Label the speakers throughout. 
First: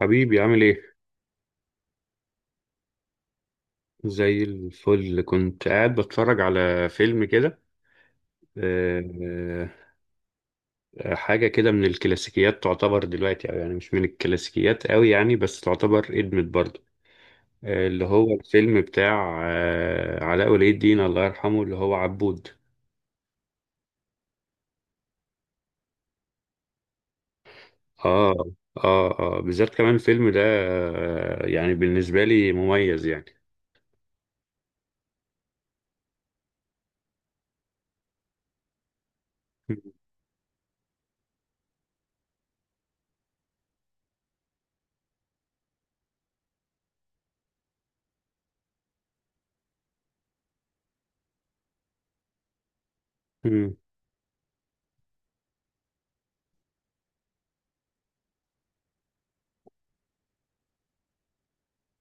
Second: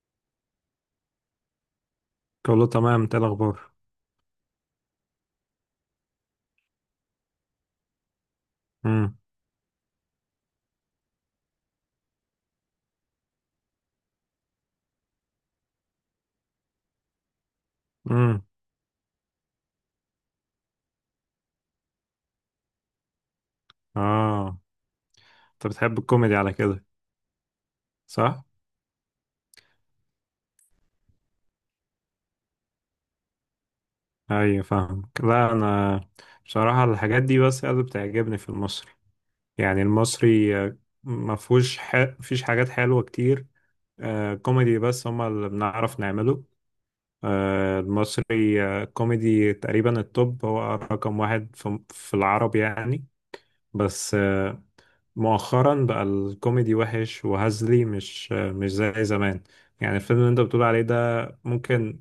Speaker 1: حبيبي عامل ايه؟
Speaker 2: كله تمام، انت ايه الاخبار؟
Speaker 1: زي الفل، كنت قاعد بتفرج على فيلم كده.
Speaker 2: امم.
Speaker 1: آه، حاجة كده من الكلاسيكيات تعتبر دلوقتي، أو يعني مش من الكلاسيكيات قوي يعني، بس تعتبر قدمت برضه. اللي هو
Speaker 2: امم.
Speaker 1: الفيلم بتاع علاء ولي الدين الله يرحمه، اللي هو عبود.
Speaker 2: اه. انت بتحب الكوميدي على كده؟
Speaker 1: اه
Speaker 2: صح.
Speaker 1: اه اه، بالذات كمان الفيلم ده يعني بالنسبة لي مميز يعني.
Speaker 2: ايوه فاهمك. لا، انا بصراحه الحاجات دي بس اللي بتعجبني في المصري. يعني المصري ما فيهوش فيش حاجات حلوه كتير. كوميدي بس هما اللي بنعرف نعمله. المصري كوميدي تقريبا التوب، هو رقم واحد في العرب يعني.
Speaker 1: مم.
Speaker 2: بس مؤخرا بقى الكوميدي وحش وهزلي، مش زي زمان. يعني الفيلم اللي انت بتقول عليه ده ممكن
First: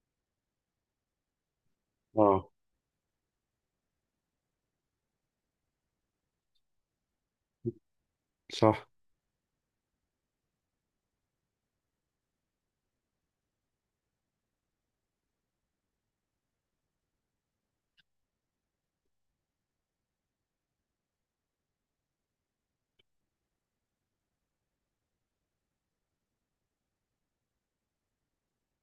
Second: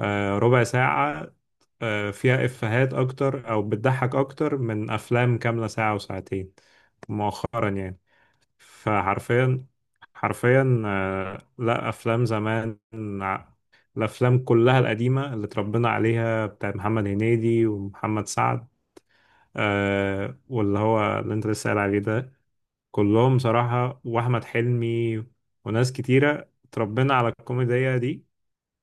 Speaker 2: ربع ساعة فيها
Speaker 1: اه،
Speaker 2: إفيهات أكتر، أو بتضحك أكتر من أفلام كاملة ساعة وساعتين مؤخرا يعني.
Speaker 1: صح.
Speaker 2: فحرفيا، حرفيا، لا أفلام زمان. ع- الأفلام كلها القديمة اللي اتربينا عليها بتاع محمد هنيدي ومحمد سعد، واللي هو اللي انت لسه قايل عليه ده، كلهم صراحة، وأحمد حلمي وناس كتيرة اتربينا على الكوميديا دي.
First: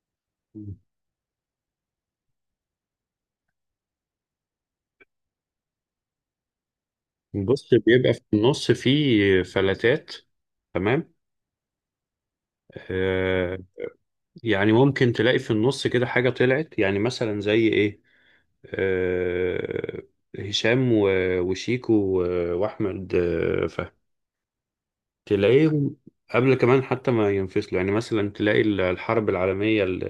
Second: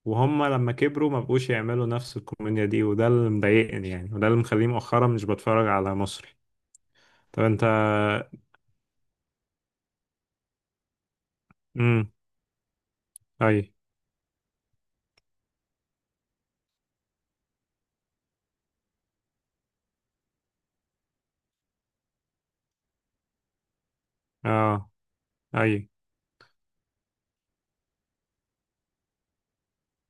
Speaker 2: وهم لما كبروا ما بقوش يعملوا نفس الكوميديا دي، وده اللي مضايقني يعني، وده اللي مخليني مؤخرا مش بتفرج على مصري. طب انت.
Speaker 1: بص، بيبقى في النص فيه فلاتات، تمام.
Speaker 2: امم.
Speaker 1: آه،
Speaker 2: اي.
Speaker 1: يعني ممكن تلاقي في النص كده حاجة طلعت، يعني مثلا زي ايه. آه، هشام وشيكو وأحمد فهمي،
Speaker 2: اه. اي.
Speaker 1: تلاقيهم قبل كمان حتى ما ينفصلوا. يعني مثلا تلاقي الحرب العالمية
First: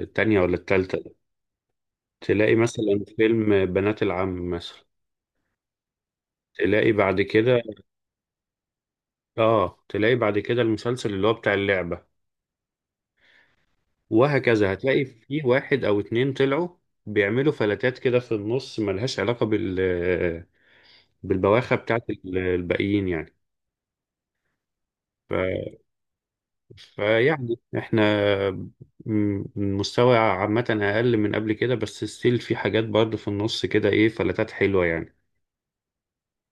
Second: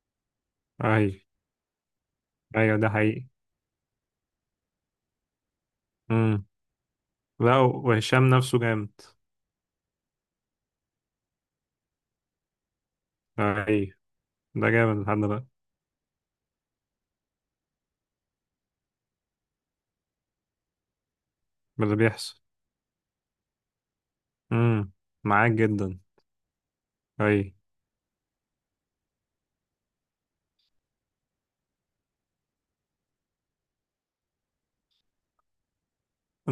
Speaker 1: التانية ولا
Speaker 2: اي.
Speaker 1: التالتة، تلاقي
Speaker 2: ايوه ده
Speaker 1: مثلا
Speaker 2: حقيقي.
Speaker 1: فيلم بنات العم مثلا،
Speaker 2: امم.
Speaker 1: تلاقي بعد
Speaker 2: لا
Speaker 1: كده،
Speaker 2: وهشام نفسه جامد.
Speaker 1: اه تلاقي بعد كده المسلسل اللي هو بتاع اللعبة،
Speaker 2: اي. ده
Speaker 1: وهكذا.
Speaker 2: جامد
Speaker 1: هتلاقي
Speaker 2: لحد
Speaker 1: في
Speaker 2: دلوقتي.
Speaker 1: واحد او اتنين طلعوا بيعملوا فلاتات كده في النص، ملهاش علاقة بال بالبواخة
Speaker 2: من اللي
Speaker 1: بتاعت
Speaker 2: بيحصل.
Speaker 1: الباقيين يعني.
Speaker 2: امم.
Speaker 1: ف...
Speaker 2: معاك جدا. اي.
Speaker 1: فيعني احنا، المستوى عامة اقل من قبل كده، بس ستيل في حاجات برضه في النص كده، ايه، فلاتات حلوة يعني.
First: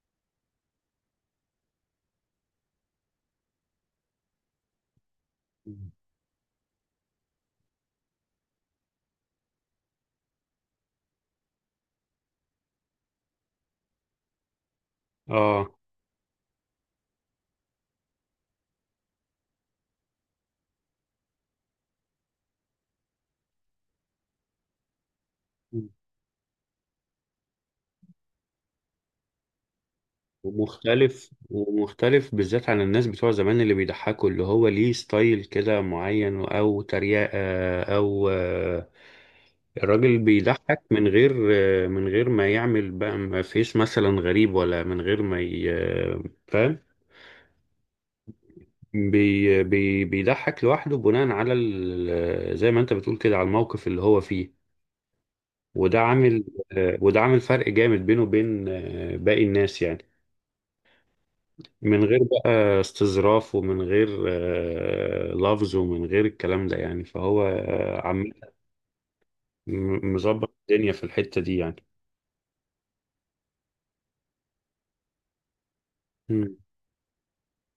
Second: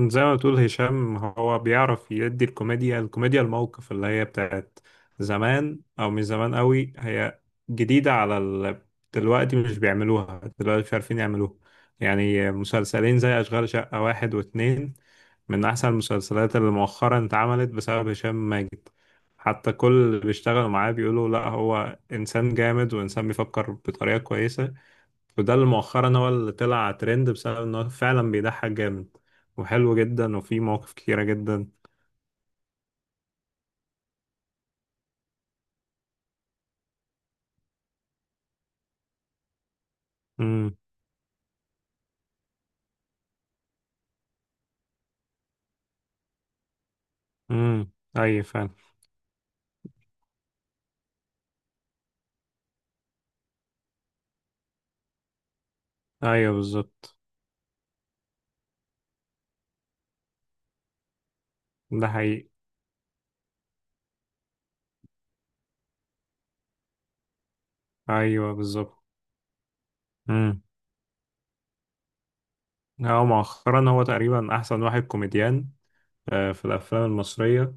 Speaker 2: زي ما بتقول، هشام هو بيعرف يدي الكوميديا الموقف، اللي هي بتاعت زمان او مش زمان قوي، هي جديدة على دلوقتي مش بيعملوها، دلوقتي مش عارفين يعملوها. يعني مسلسلين زي أشغال شقة واحد واتنين
Speaker 1: اه.
Speaker 2: من أحسن المسلسلات اللي مؤخرا اتعملت بسبب هشام ماجد. حتى كل اللي بيشتغلوا معاه بيقولوا لا، هو إنسان جامد وإنسان بيفكر بطريقة كويسة. وده اللي مؤخرا هو اللي طلع ترند، بسبب انه فعلا بيضحك جامد وحلو جدا وفيه مواقف كتيرة جدا.
Speaker 1: ومختلف بالذات عن الناس بتوع زمان اللي بيضحكوا، اللي هو ليه ستايل كده معين، او تريقة، او الراجل
Speaker 2: امم.
Speaker 1: بيضحك من غير، من غير ما يعمل بقى، ما فيش مثلا غريب، ولا من غير ما فاهم.
Speaker 2: امم. ايوه فعلا.
Speaker 1: بي بي بيضحك لوحده بناء على زي ما انت بتقول كده، على الموقف اللي هو فيه، وده عامل
Speaker 2: ايوه بالظبط.
Speaker 1: وده عامل فرق جامد بينه وبين باقي الناس يعني، من
Speaker 2: ده
Speaker 1: غير
Speaker 2: حقيقي.
Speaker 1: بقى استظراف، ومن غير لفظ، ومن غير الكلام ده يعني، فهو عم
Speaker 2: ايوه بالظبط.
Speaker 1: مظبط
Speaker 2: امم.
Speaker 1: الدنيا في الحتة دي يعني.
Speaker 2: هو مؤخرا هو تقريبا احسن واحد كوميديان
Speaker 1: مم.
Speaker 2: في الافلام المصرية.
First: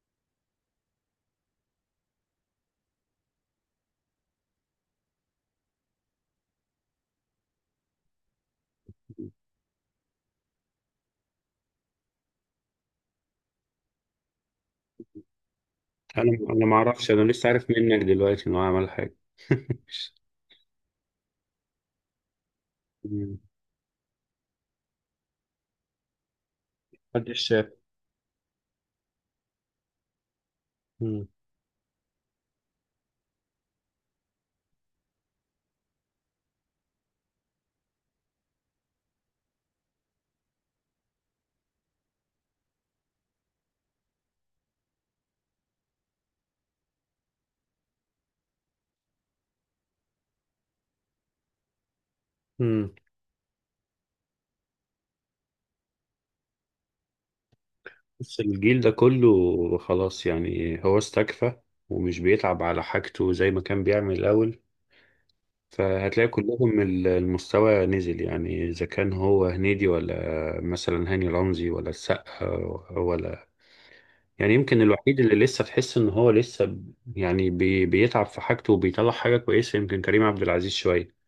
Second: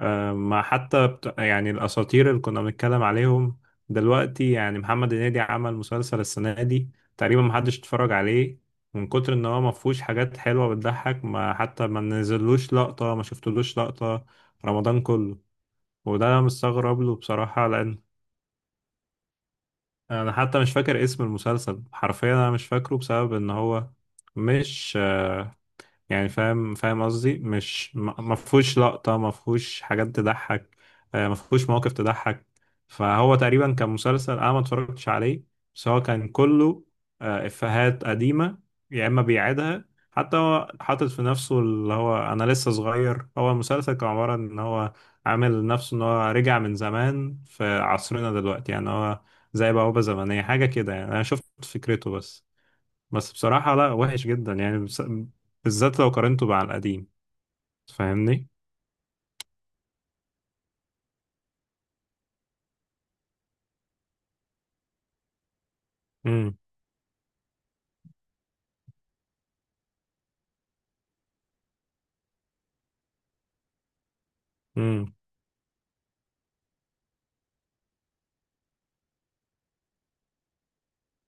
Speaker 2: ما حتى يعني الأساطير اللي كنا بنتكلم عليهم دلوقتي، يعني محمد هنيدي عمل مسلسل السنة دي تقريبا محدش اتفرج عليه، من كتر ان هو مفهوش حاجات حلوة بتضحك. ما حتى ما نزلوش لقطة، ما شفتلوش لقطة رمضان كله. وده
Speaker 1: انا
Speaker 2: انا
Speaker 1: انا ما
Speaker 2: مستغرب
Speaker 1: اعرفش،
Speaker 2: له
Speaker 1: انا لسه
Speaker 2: بصراحة،
Speaker 1: عارف
Speaker 2: لان
Speaker 1: منك دلوقتي انه عمل حاجة.
Speaker 2: انا حتى مش فاكر اسم المسلسل حرفيا، انا مش فاكره بسبب
Speaker 1: مم.
Speaker 2: ان هو مش يعني فاهم قصدي،
Speaker 1: محدش شاف.
Speaker 2: مش ما فيهوش لقطة، ما فيهوش حاجات تضحك،
Speaker 1: مم.
Speaker 2: ما فيهوش مواقف تضحك. فهو تقريبا كان مسلسل انا ما اتفرجتش عليه، بس هو كان كله افيهات قديمة يا اما بيعيدها. حتى هو حاطط في نفسه اللي هو انا لسه صغير، هو المسلسل كان عبارة ان هو عامل نفسه ان هو رجع من زمان في عصرنا دلوقتي، يعني هو زي بوابة زمنية حاجة كده يعني، انا شفت فكرته. بس
Speaker 1: مم.
Speaker 2: بس بصراحة لا وحش جدا يعني، بالذات لو قارنته مع القديم،
Speaker 1: بس
Speaker 2: فاهمني؟
Speaker 1: الجيل ده كله خلاص، يعني هو استكفى، ومش بيتعب على حاجته زي ما كان بيعمل الأول. فهتلاقي
Speaker 2: امم.
Speaker 1: كلهم، المستوى نزل، يعني إذا كان هو هنيدي، ولا مثلا هاني رمزي، ولا السقا، ولا. يعني يمكن
Speaker 2: امم.
Speaker 1: الوحيد اللي لسه تحس إن هو لسه، يعني بيتعب في حاجته وبيطلع حاجة كويسة، يمكن كريم عبد العزيز شوية،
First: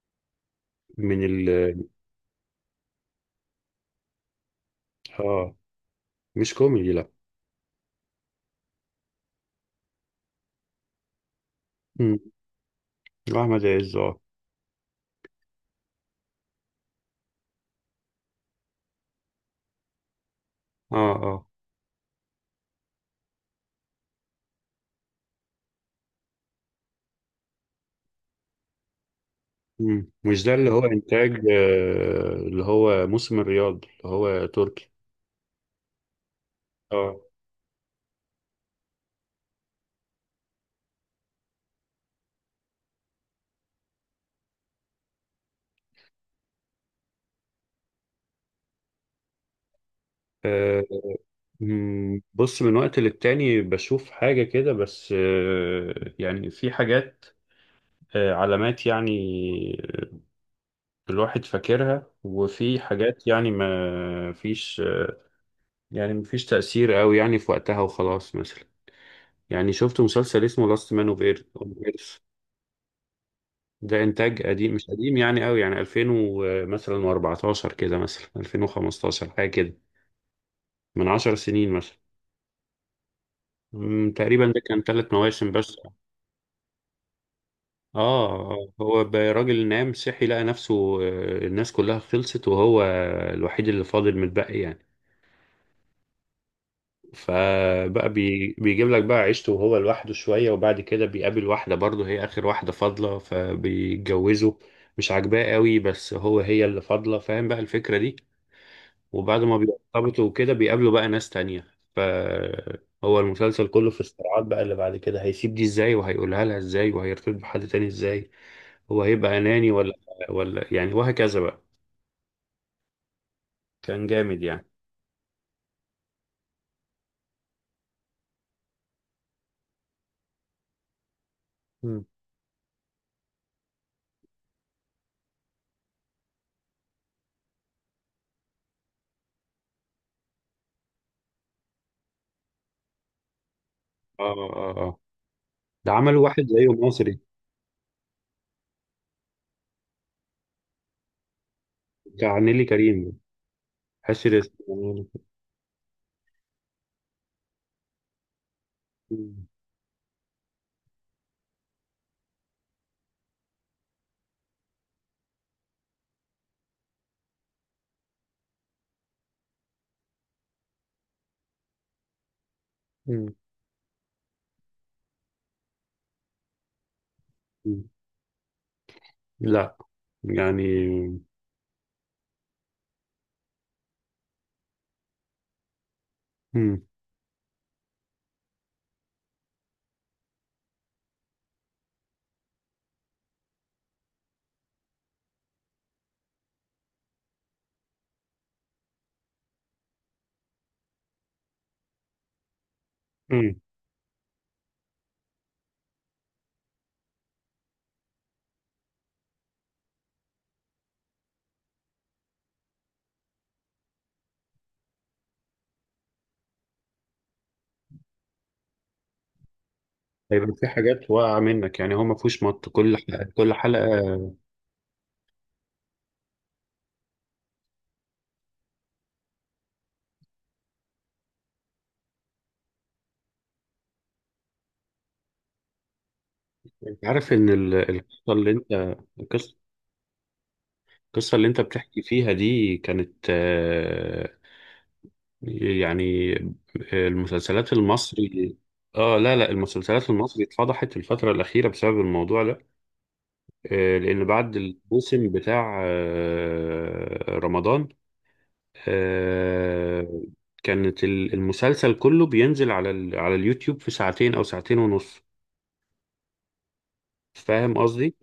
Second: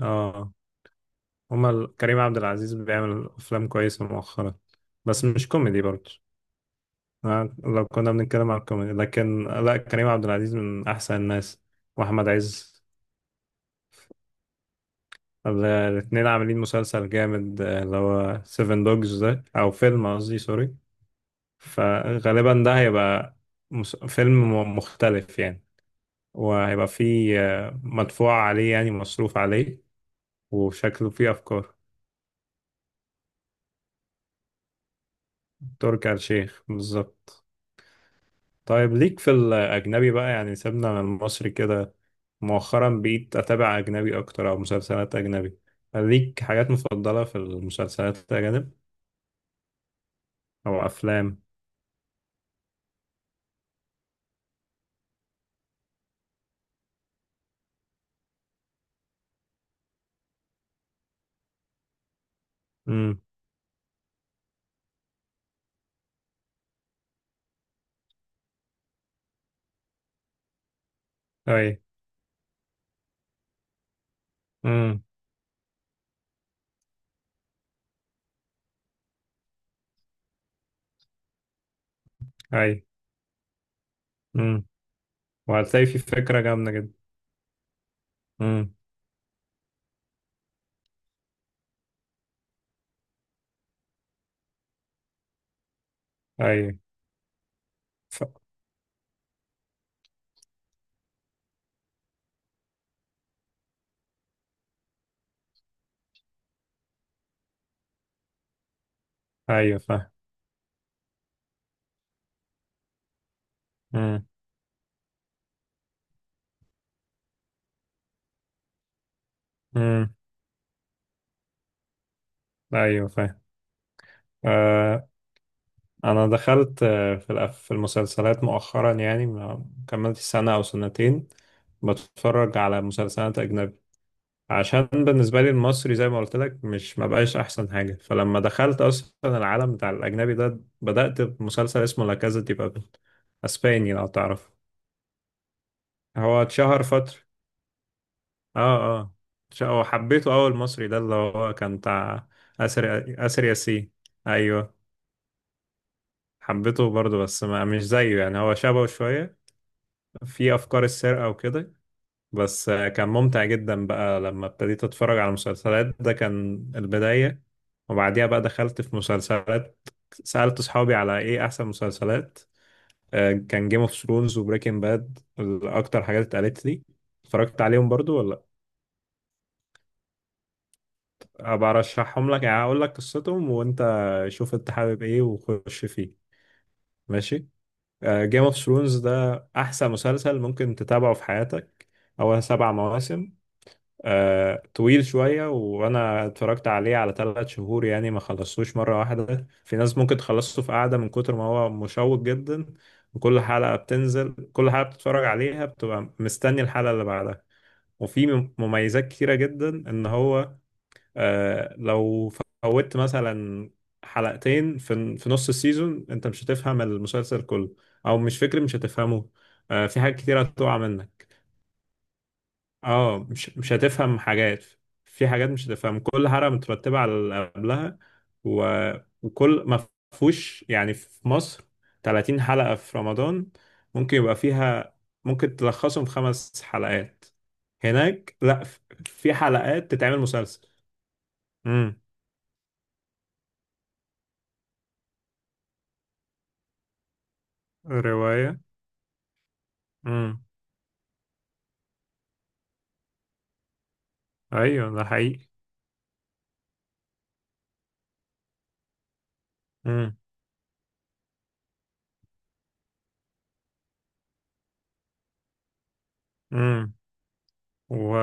Speaker 2: اه.
Speaker 1: من
Speaker 2: هما
Speaker 1: ال
Speaker 2: كريم عبد العزيز بيعمل افلام كويسة مؤخرا، بس مش
Speaker 1: آه،
Speaker 2: كوميدي برضه.
Speaker 1: مش كوميدي لأ.
Speaker 2: لو كنا بنتكلم عن الكوميدي، لكن لا، كريم عبد العزيز من احسن الناس،
Speaker 1: مم.
Speaker 2: واحمد عز.
Speaker 1: وأحمد عز، آه
Speaker 2: الاتنين عاملين مسلسل جامد، اللي هو سيفن دوجز، ده او فيلم قصدي، سوري.
Speaker 1: آه آه.
Speaker 2: فغالبا ده هيبقى فيلم مختلف يعني، وهيبقى فيه مدفوع عليه يعني مصروف عليه،
Speaker 1: مم. مش ده اللي هو
Speaker 2: وشكله
Speaker 1: إنتاج
Speaker 2: فيه أفكار.
Speaker 1: اللي هو موسم الرياض، اللي هو تركي؟
Speaker 2: تركي آل الشيخ
Speaker 1: آه
Speaker 2: بالظبط. طيب ليك في الأجنبي بقى، يعني سيبنا من المصري كده. مؤخرا بقيت أتابع أجنبي أكتر أو مسلسلات أجنبي. ليك حاجات مفضلة في المسلسلات الأجنبي
Speaker 1: آه.
Speaker 2: أو أفلام؟
Speaker 1: مم، بص، من وقت للتاني بشوف حاجة كده بس، يعني في حاجات، علامات يعني الواحد فاكرها، وفي
Speaker 2: امم.
Speaker 1: حاجات يعني ما فيش يعني ما فيش تأثير قوي يعني في وقتها وخلاص. مثلا يعني شفت مسلسل اسمه لاست مان اوف ايرث.
Speaker 2: أي.
Speaker 1: ده انتاج قديم، مش
Speaker 2: امم.
Speaker 1: قديم يعني قوي، يعني 2000 مثلا و14 كده، مثلا 2015، حاجة كده، من 10 سنين مثلا.
Speaker 2: أي.
Speaker 1: مم، تقريبا ده
Speaker 2: امم.
Speaker 1: كان ثلاث مواسم بس.
Speaker 2: وهتلاقي في فكرة جامدة جدا.
Speaker 1: اه.
Speaker 2: امم.
Speaker 1: هو راجل نام صحي، لقى نفسه الناس كلها خلصت، وهو الوحيد اللي فاضل متبقي يعني.
Speaker 2: أي.
Speaker 1: فبقى
Speaker 2: ف...
Speaker 1: بيجيب لك بقى عيشته وهو لوحده شوية، وبعد كده بيقابل واحدة برضه، هي آخر واحدة فاضلة، فبيتجوزوا. مش عاجباه قوي بس هو هي اللي فاضلة، فاهم بقى الفكرة دي. وبعد ما
Speaker 2: أيوة فاهم.
Speaker 1: بيرتبطوا وكده بيقابلوا بقى ناس تانية، فهو المسلسل كله في
Speaker 2: امم.
Speaker 1: الصراعات بقى اللي بعد كده، هيسيب دي ازاي، وهيقولها لها ازاي، وهيرتبط بحد تاني ازاي، هو هيبقى أناني ولا،
Speaker 2: امم.
Speaker 1: يعني، وهكذا بقى.
Speaker 2: أيوة فاهم.
Speaker 1: كان جامد يعني.
Speaker 2: آه، انا دخلت في في المسلسلات مؤخرا، يعني ما كملت سنة او سنتين
Speaker 1: مم.
Speaker 2: بتفرج على مسلسلات اجنبي. عشان بالنسبة لي المصري زي ما قلت لك، مش، ما بقاش احسن حاجة. فلما دخلت اصلا العالم بتاع الاجنبي ده، بدأت بمسلسل اسمه لا كازا دي بابل، اسباني لو
Speaker 1: اه
Speaker 2: تعرف.
Speaker 1: اه اه. ده عمل
Speaker 2: هو
Speaker 1: واحد زيه
Speaker 2: اتشهر فترة.
Speaker 1: مصري
Speaker 2: اه. اه. هو حبيته. اول مصري ده اللي هو كان بتاع
Speaker 1: بتاع نيلي
Speaker 2: اسر
Speaker 1: كريم،
Speaker 2: اسر ياسين.
Speaker 1: حشر
Speaker 2: ايوه
Speaker 1: اسمه.
Speaker 2: حبيته برضه، بس ما مش زيه، يعني هو شبهه شوية
Speaker 1: مم.
Speaker 2: في افكار السرقه وكده. بس كان ممتع جدا بقى لما ابتديت اتفرج على مسلسلات، ده كان البدايه. وبعديها بقى دخلت في مسلسلات، سالت اصحابي على ايه احسن مسلسلات.
Speaker 1: مم.
Speaker 2: كان جيم اوف ثرونز وبريكنج باد اكتر حاجات اتقالت لي. اتفرجت عليهم
Speaker 1: مم.
Speaker 2: برضو ولا
Speaker 1: لا، يعني.
Speaker 2: ابقى ارشحهم لك؟ يعني اقول لك قصتهم وانت شوف انت حابب ايه وخش فيه.
Speaker 1: مم.
Speaker 2: ماشي. جيم اوف ثرونز ده احسن مسلسل ممكن تتابعه في حياتك. هو 7 مواسم، طويل شوية، وأنا اتفرجت عليه على 3 شهور يعني، ما خلصتوش مرة واحدة. في ناس ممكن تخلصه في قعدة، من كتر ما هو مشوق جدا. وكل
Speaker 1: مم.
Speaker 2: حلقة بتنزل كل حلقة بتتفرج عليها، بتبقى مستني الحلقة اللي بعدها. وفي مميزات كتيرة جدا، إن هو لو فوتت مثلا حلقتين في نص السيزون، أنت مش هتفهم المسلسل كله، أو مش فكرة مش هتفهمه، في حاجات كتيرة
Speaker 1: هيبقى في
Speaker 2: هتقع
Speaker 1: حاجات
Speaker 2: منك.
Speaker 1: واقعة منك، يعني هو ما فيهوش مط، كل
Speaker 2: اه،
Speaker 1: حلقة كل
Speaker 2: مش
Speaker 1: حلقة.
Speaker 2: هتفهم حاجات. في حاجات مش هتفهم، كل حلقة مترتبة على اللي قبلها. و... وكل ما فيهوش يعني، في مصر 30 حلقة في رمضان ممكن يبقى فيها، ممكن تلخصهم في خمس
Speaker 1: انت
Speaker 2: حلقات
Speaker 1: عارف ان ال- القصه
Speaker 2: هناك
Speaker 1: اللي
Speaker 2: لا،
Speaker 1: انت
Speaker 2: في
Speaker 1: القصه
Speaker 2: حلقات تتعمل مسلسل.
Speaker 1: القصة اللي انت
Speaker 2: امم.
Speaker 1: بتحكي فيها دي كانت، يعني المسلسلات المصري.
Speaker 2: رواية.
Speaker 1: اه، لا لا، المسلسلات
Speaker 2: امم.
Speaker 1: المصري اتفضحت الفترة الأخيرة بسبب الموضوع ده. لأن بعد
Speaker 2: ايوه ده
Speaker 1: الموسم
Speaker 2: حقيقي.
Speaker 1: بتاع رمضان،
Speaker 2: امم.
Speaker 1: آه، كانت المسلسل كله بينزل على على اليوتيوب في ساعتين أو ساعتين ونص.
Speaker 2: امم.
Speaker 1: فاهم
Speaker 2: و...
Speaker 1: قصدي؟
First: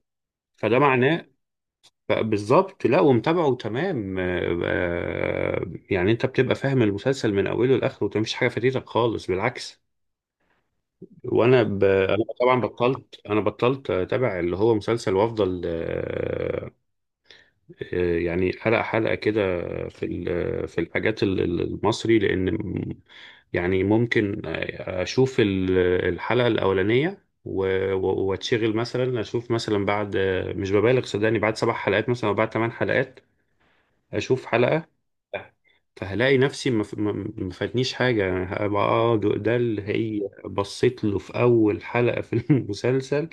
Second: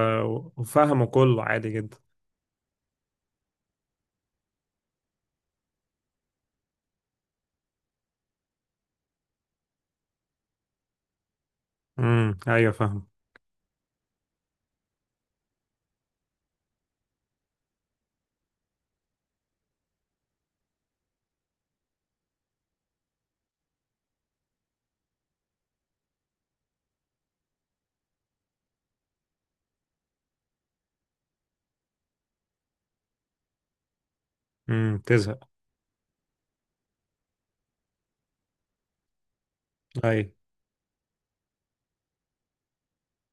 Speaker 1: فده
Speaker 2: وفهمه
Speaker 1: معناه
Speaker 2: كله عادي جدا.
Speaker 1: بالظبط. لا، ومتابعه تمام، يعني انت بتبقى فاهم المسلسل من اوله لاخره، ومفيش حاجه فاتتك خالص، بالعكس. انا
Speaker 2: امم.
Speaker 1: طبعا
Speaker 2: ايوه فاهمه.
Speaker 1: بطلت، انا بطلت اتابع اللي هو مسلسل، وافضل يعني حلقه حلقه كده في في الحاجات، المصري، لان يعني ممكن اشوف الحلقه الاولانيه، واتشغل مثلا، اشوف مثلا بعد، مش ببالغ صدقني، بعد سبع حلقات مثلا او بعد ثمان حلقات اشوف حلقة.
Speaker 2: تزهق.
Speaker 1: فهلاقي نفسي ما ف- ما- ما فاتنيش حاجة، يعني هبقى اه، ده اللي هي
Speaker 2: اي.
Speaker 1: بصيت له في أول حلقة في المسلسل،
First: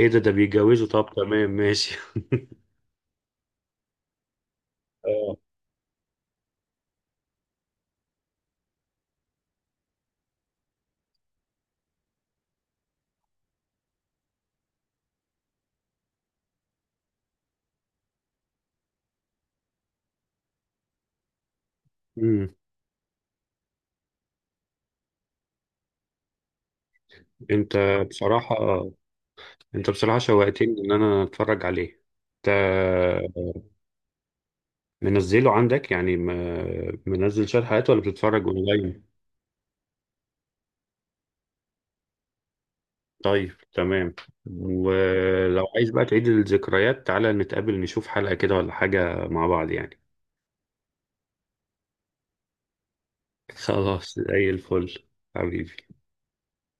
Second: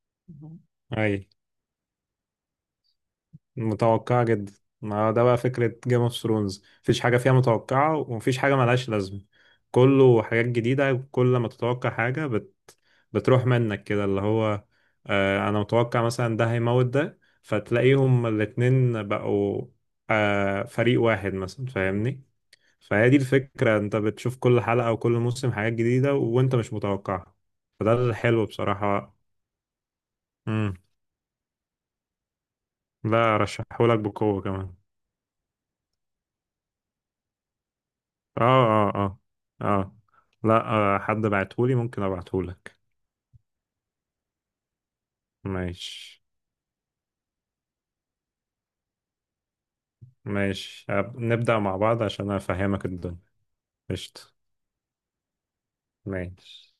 Speaker 1: ايه ده بيتجوزوا، طب
Speaker 2: اي.
Speaker 1: تمام ماشي.
Speaker 2: متوقعة جدا. ما هو ده
Speaker 1: اه.
Speaker 2: بقى فكرة جيم اوف ثرونز، مفيش حاجة فيها متوقعة ومفيش حاجة ملهاش لازمة، كله حاجات جديدة. كل ما تتوقع حاجة بتروح منك كده، اللي هو أنا متوقع مثلا ده هيموت، ده فتلاقيهم الاتنين بقوا فريق واحد مثلا، فاهمني؟
Speaker 1: امم
Speaker 2: فهي دي الفكرة، انت بتشوف كل حلقة وكل موسم حاجات جديدة وانت مش متوقعها،
Speaker 1: انت
Speaker 2: فده الحلو
Speaker 1: بصراحة،
Speaker 2: بصراحة. مم.
Speaker 1: شوقتني ان انا اتفرج عليه. انت
Speaker 2: لا أرشحهولك بقوة كمان.
Speaker 1: منزله عندك؟ يعني منزل شوية حلقات ولا بتتفرج
Speaker 2: اه، اه،
Speaker 1: اونلاين؟
Speaker 2: اه، اه. لا. حد بعتهولي ممكن ابعتهولك.
Speaker 1: طيب تمام. ولو عايز بقى
Speaker 2: ماشي.
Speaker 1: تعيد الذكريات، تعالى نتقابل نشوف حلقة كده ولا حاجة مع بعض يعني.
Speaker 2: ماشي، نبدأ مع بعض عشان افهمك الدنيا.
Speaker 1: خلاص
Speaker 2: قشطة.
Speaker 1: زي الفل. حبيبي.
Speaker 2: ماشي.